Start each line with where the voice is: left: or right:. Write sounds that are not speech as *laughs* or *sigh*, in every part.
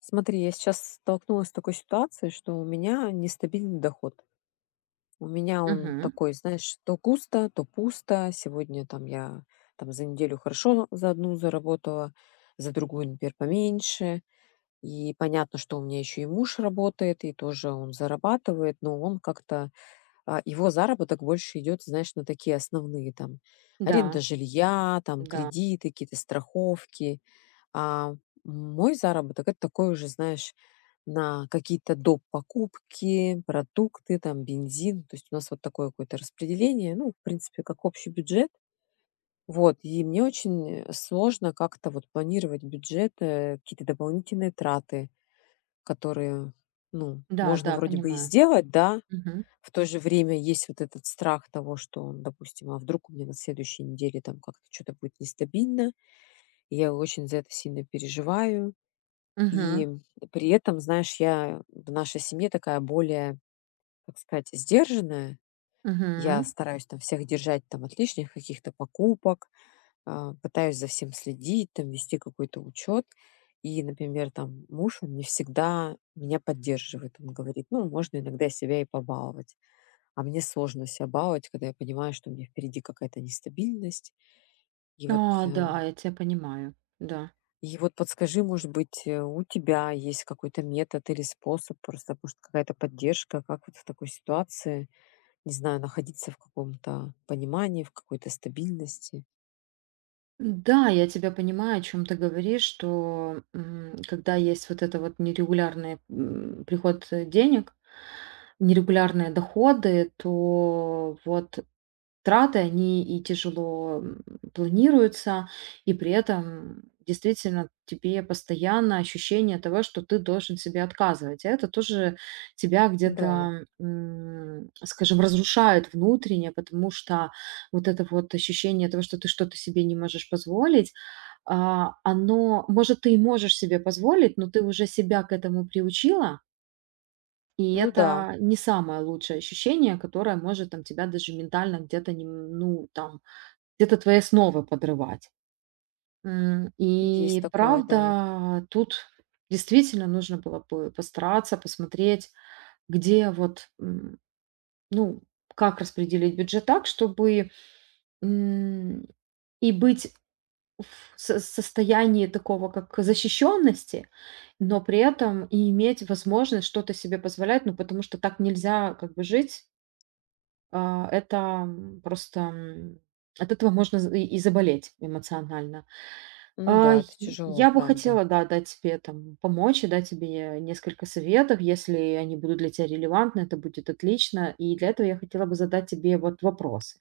left: Смотри, я сейчас столкнулась с такой ситуацией, что у меня нестабильный доход. У меня он
right: Мгм.
left: такой, знаешь, то густо, то пусто. Сегодня там я там за неделю хорошо за одну заработала, за другую, например, поменьше. И понятно, что у меня еще и муж работает, и тоже он зарабатывает, но он как-то его заработок больше идет, знаешь, на такие основные там
right: Да,
left: аренда жилья, там
right: да,
left: кредиты, какие-то страховки. А мой заработок это такой уже, знаешь, на какие-то доп. Покупки, продукты, там бензин. То есть у нас вот такое какое-то распределение, ну, в принципе, как общий бюджет. Вот, и мне очень сложно как-то вот планировать бюджет, какие-то дополнительные траты, которые, ну,
right: да,
left: можно
right: да,
left: вроде бы и
right: понимаю.
left: сделать, да,
right: Мгм.
left: в то же время есть вот этот страх того, что, он, допустим, а вдруг у меня на следующей неделе там как-то что-то будет нестабильно, и я очень за это сильно переживаю.
right: Мгм.
left: И при этом, знаешь, я в нашей семье такая более, так сказать, сдержанная. Я
right: Мгм.
left: стараюсь там всех держать там от лишних каких-то покупок, пытаюсь за всем следить, там вести какой-то учет. И, например, там муж, он не всегда меня поддерживает. Он говорит, ну, можно иногда себя и побаловать. А мне сложно себя баловать, когда я понимаю, что у меня впереди какая-то нестабильность. И вот,
right: А,
left: э,
right: да, я тебя понимаю. Да.
left: и вот, подскажи, может быть, у тебя есть какой-то метод или способ, просто может какая-то поддержка, как вот в такой ситуации, не знаю, находиться в каком-то понимании, в какой-то стабильности.
right: Да, я тебя понимаю, о чем ты говоришь, что когда есть вот это вот нерегулярный приход денег, нерегулярные доходы, то вот траты, они и тяжело, планируются, и при этом действительно тебе постоянно ощущение того, что ты должен себе отказывать. А это тоже тебя
left: Да,
right: где-то, скажем, разрушает внутренне, потому что вот это вот ощущение того, что ты что-то себе не можешь позволить, а, оно, может, ты и можешь себе позволить, но ты уже себя к этому приучила, и
left: ну да,
right: это не самое лучшее ощущение, которое может там тебя даже ментально где-то, не ну, там, где-то твои основы подрывать.
left: есть
right: И
left: такое, да.
right: правда, тут действительно нужно было бы постараться посмотреть, где вот, ну, как распределить бюджет так, чтобы м, и быть в со состоянии такого, как защищенности, но при этом и иметь возможность что-то себе позволять, ну, потому что так нельзя как бы жить. А, это, просто, от этого можно з и заболеть эмоционально.
left: Ну
right: А,
left: да, это
right: й
left: тяжело,
right: я бы
left: правда.
right: хотела, да, дать тебе там помочь и дать тебе несколько советов. Если они будут для тебя релевантны, это будет отлично. И для этого я хотела бы задать тебе вот вопросы.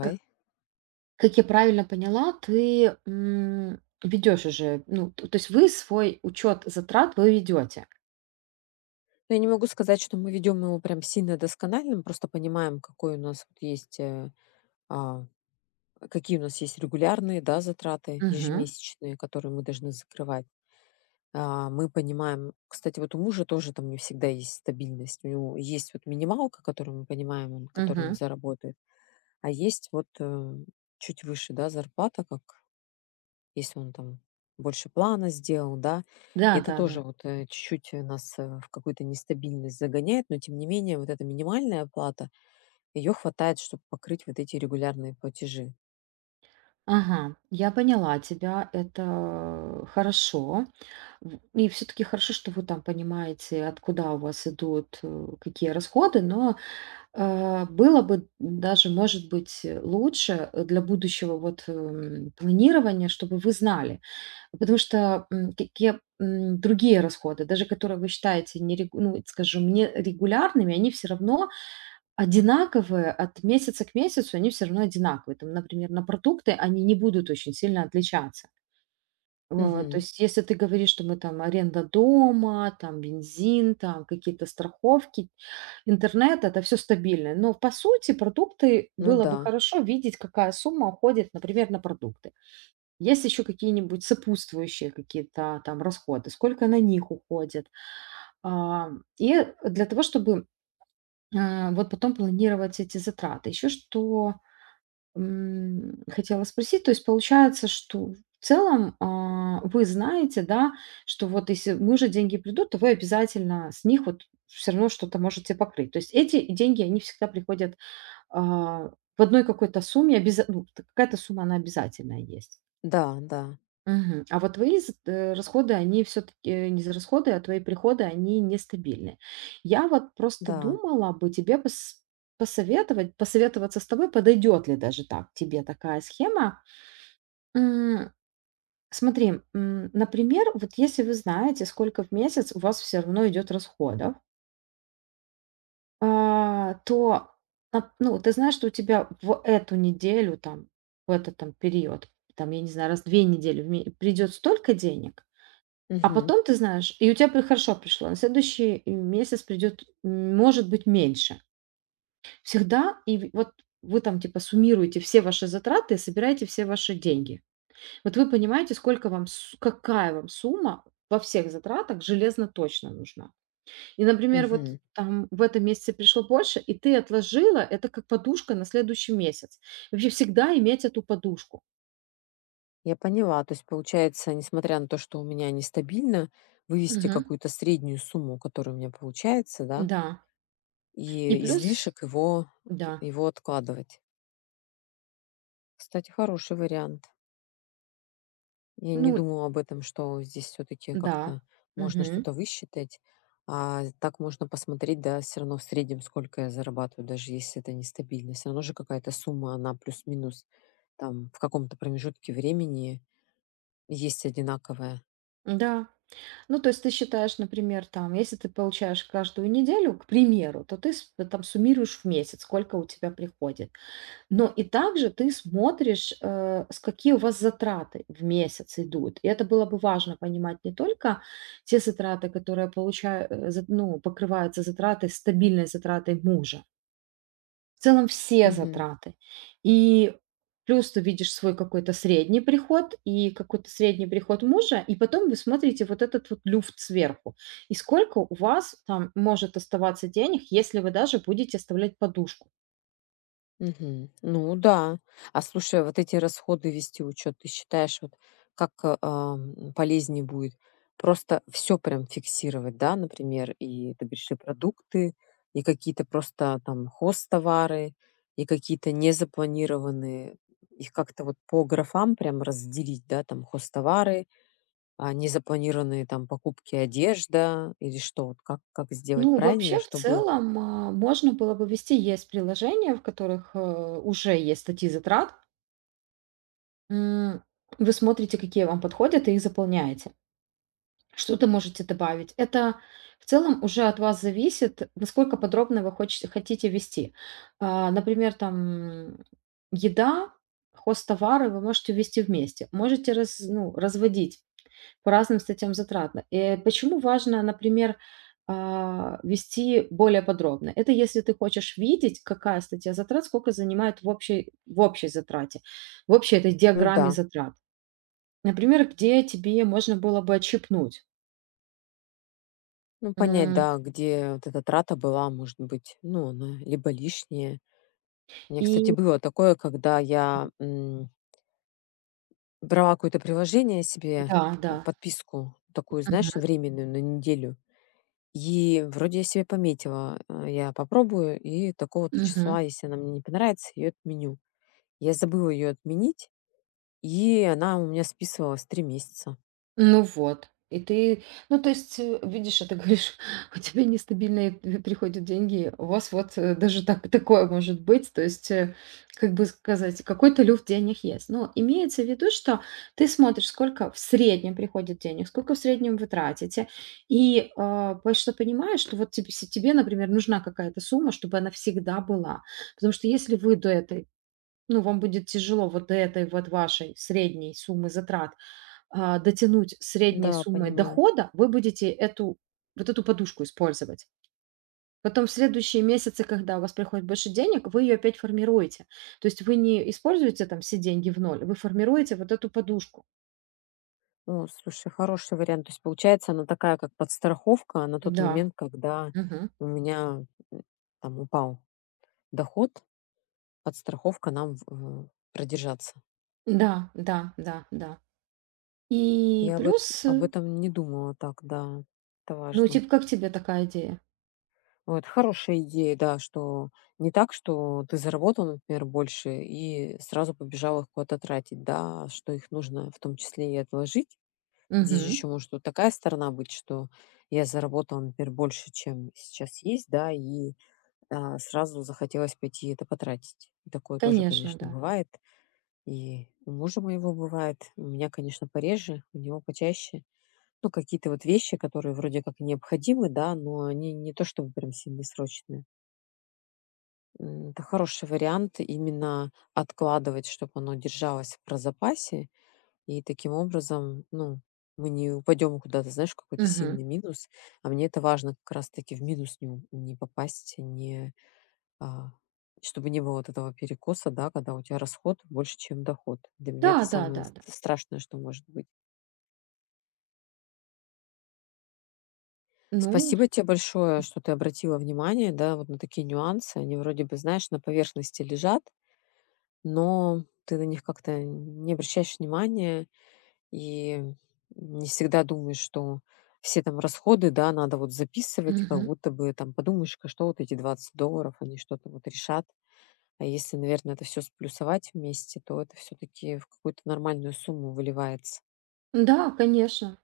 right: Как как я правильно поняла, ты, ведёшь уже, ну, т то есть вы свой учет затрат вы ведете.
left: Но я не могу сказать, что мы ведем его прям сильно доскональным, просто понимаем, какой у нас вот есть а, какие у нас есть регулярные, да, затраты
right: Мгм,
left: ежемесячные, которые мы должны закрывать. А, мы понимаем, кстати, вот у мужа тоже там не всегда есть стабильность. У него есть вот минималка, которую мы понимаем, которую он
right: мгм.
left: заработает, а есть вот чуть выше, да, зарплата, как если он там больше плана сделал, да. И это
right: Да-да-да.
left: тоже вот чуть-чуть нас в какую-то нестабильность загоняет, но тем не менее вот эта минимальная оплата, ее хватает, чтобы покрыть вот эти регулярные платежи.
right: Ага, я поняла тебя. Это хорошо. В И все таки хорошо, что вы там понимаете, откуда у вас идут, какие расходы. Было бы даже, может быть, лучше, для будущего вот, планирования, чтобы вы знали. Потому что, какие, другие расходы, даже которые вы считаете не регу, ну, скажем, нерегулярными, они все равно одинаковые от месяца к месяцу, они все равно одинаковые. Там, например, на продукты они не будут очень сильно отличаться. Вот, то
left: Мгм.
right: есть, если ты говоришь, что мы там аренда дома, там бензин, там какие-то страховки, Интернет — это все стабильно. Но, по сути, продукты
left: Ну
right: было
left: да.
right: бы хорошо видеть, какая сумма уходит, например, на продукты. Есть еще какие-нибудь сопутствующие какие-то там расходы, сколько на них уходит. А, и для того, чтобы, вот потом планировать эти затраты. Еще что, хотела спросить, то есть получается, что в целом, вы знаете, да, что вот если мужа деньги придут, то вы обязательно с них вот все равно что-то можете покрыть. То есть эти деньги, они всегда приходят а, в одной какой-то сумме обяза ну, т какая-то сумма, она обязательная есть.
left: Да, да,
right: Мгм. А вот твои з расходы, они все таки не за расходы, а твои приходы, они нестабильные. Я вот просто
left: да.
right: думала бы тебе посоветовать, посоветоваться с тобой, подойдет ли даже так тебе такая схема. М, Смотри, например, вот если вы знаете, сколько в месяц у вас все равно идет расходов. То, ну, ты знаешь, что у тебя в эту неделю, там, в этот там период, там, я не знаю, раз в 2 недели в ме придет столько денег, а
left: Мгм,
right: потом ты знаешь, и у тебя при хорошо пришло, на следующий месяц придет, может быть, меньше. Всегда и в вот вы там типа суммируете все ваши затраты и собираете все ваши деньги. Вот вы понимаете, сколько вам су какая вам сумма во всех затратах железно точно нужна. И, например, вот
left: мгм.
right: там в этом месяце пришло больше, и ты отложила это как подушка на следующий месяц. Вообще всегда иметь эту подушку.
left: Я поняла. То есть, получается, несмотря на то, что у меня нестабильно, вывести
right: Мгм.
left: какую-то среднюю сумму, которая у меня получается, да,
right: Да. И
left: и
right: плюс,
left: излишек его,
right: да,
left: его откладывать. Кстати, хороший вариант. Я не
right: ну
left: думала об этом, что здесь все-таки
right: да,
left: как-то можно
right: мгм,
left: что-то высчитать, а так можно посмотреть, да, все равно в среднем, сколько я зарабатываю, даже если это нестабильно. Все равно же какая-то сумма, она плюс-минус там в каком-то промежутке времени есть одинаковая.
right: да. Ну, то есть ты считаешь, например, там, если ты получаешь каждую неделю, к примеру, то ты там суммируешь в месяц, сколько у тебя приходит. Но и также ты смотришь, с какие у вас затраты в месяц идут. И это было бы важно понимать не только те затраты, которые ну, покрываются затратой, стабильной затратой мужа. В целом все
left: Мгм.
right: затраты. И плюс ты видишь свой какой-то средний приход и какой-то средний приход мужа, и потом вы смотрите вот этот вот люфт сверху. И сколько у вас там может оставаться денег, если вы даже будете оставлять подушку.
left: Мгм. Ну да. А слушай, а вот эти расходы вести учет, ты считаешь, вот как полезнее будет? Просто все прям фиксировать, да, например, и ты говоришь, и продукты, и какие-то просто там хозтовары, и какие-то незапланированные, их как-то вот по графам прям разделить, да, там хозтовары, а незапланированные там покупки одежда или что, вот как сделать
right: Ну,
left: правильно,
right: вообще, в
left: чтобы,
right: целом, можно было бы вести есть приложения, в которых уже есть статьи затрат. М, Вы смотрите, какие вам подходят, и их заполняете. Что-то можете добавить. Это в целом уже от вас зависит, насколько подробно вы хотите вести. Например, там еда, хозтовары вы можете ввести вместе. Можете ну, разводить по разным статьям затратно. И почему важно, например, вести более подробно? Это если ты хочешь видеть, какая статья затрат, сколько занимает в общей затрате, в общей этой
left: ну
right: диаграмме
left: да,
right: затрат. Например, где тебе можно было бы отщипнуть.
left: ну, понять,
right: М,
left: да, где вот эта трата была, может быть, ну, она либо лишняя. У меня, кстати,
right: И
left: было такое, когда я брала какое-то приложение себе,
right: да, да.
left: подписку такую, знаешь,
right: Мгм,
left: временную на неделю. И вроде я себе пометила, я попробую, и такого-то
right: мгм.
left: числа, если она мне не понравится, ее отменю. Я забыла ее отменить, и она у меня списывалась 3 месяца.
right: Ну вот. И ты, ну, то есть, видишь, а ты говоришь, *laughs* у тебя нестабильные приходят деньги, у вас вот даже так, такое может быть, то есть, как бы сказать, какой-то люфт денег есть. Но имеется в виду, что ты смотришь, сколько в среднем приходит денег, сколько в среднем вы тратите, и потому что понимаешь, что вот тебе, например, нужна какая-то сумма, чтобы она всегда была. Потому что если вы до этой, ну, вам будет тяжело вот до этой вот вашей средней суммы затрат дотянуть средней
left: Да,
right: суммой
left: понимаю.
right: дохода, вы будете эту, вот эту подушку использовать. Потом в следующие месяцы, когда у вас приходит больше денег, вы ее опять формируете. То есть вы не используете там все деньги в ноль, вы формируете вот эту подушку.
left: О, слушай, хороший вариант. То есть получается, она такая, как подстраховка на тот
right: Да,
left: момент, когда
right: мгм.
left: у меня м, там упал доход, подстраховка нам продержаться.
right: Да, да, да, да. И
left: Я об, эт-
right: плюс,
left: об этом не думала так, да, это
right: ну,
left: важно.
right: типа, как тебе такая идея?
left: Вот, хорошая идея, да, что не так, что ты заработал, например, больше и сразу побежал их куда-то тратить, да, а что их нужно в том числе и отложить. Здесь же
right: Мгм.
left: еще может вот такая сторона быть, что я заработала, например, больше, чем сейчас есть, да, и сразу захотелось пойти это потратить. И такое тоже,
right: Конечно,
left: конечно,
right: да.
left: бывает. И у мужа моего бывает. У меня, конечно, пореже, у него почаще. Ну, какие-то вот вещи, которые вроде как необходимы, да, но они не то чтобы прям сильно срочные. Это хороший вариант именно откладывать, чтобы оно держалось в прозапасе, и таким образом, ну, мы не упадем куда-то, знаешь, в какой-то
right: Мгм.
left: сильный минус. А мне это важно как раз-таки в минус не попасть, не, а, чтобы не было вот этого перекоса, да, когда у тебя расход больше, чем доход. Для меня
right: Да,
left: это
right: да,
left: самое
right: да, да.
left: страшное, что может быть.
right: Ну,
left: Спасибо тебе большое, что ты обратила внимание, да, вот на такие нюансы. Они вроде бы, знаешь, на поверхности лежат, но ты на них как-то не обращаешь внимания, и не всегда думаешь, что все там расходы, да, надо вот записывать, как
right: мгм.
left: будто бы там подумаешь-ка, что вот эти $20, они что-то вот решат. А если, наверное, это все сплюсовать вместе, то это все-таки в какую-то нормальную сумму выливается.
right: Да, конечно.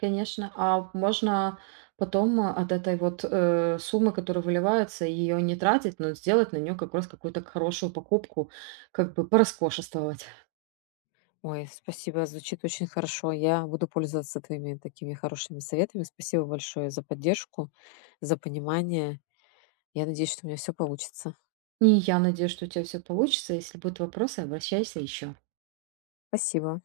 right: Конечно, а можно потом от этой вот суммы, которая выливается, ее не тратить, но сделать на нее как раз какую-то хорошую покупку, как бы пороскошествовать.
left: Ой, спасибо, звучит очень хорошо. Я буду пользоваться твоими такими хорошими советами. Спасибо большое за поддержку, за понимание. Я надеюсь, что у меня все получится.
right: И я надеюсь, что у тебя все получится. Если будут вопросы, обращайся еще.
left: Спасибо.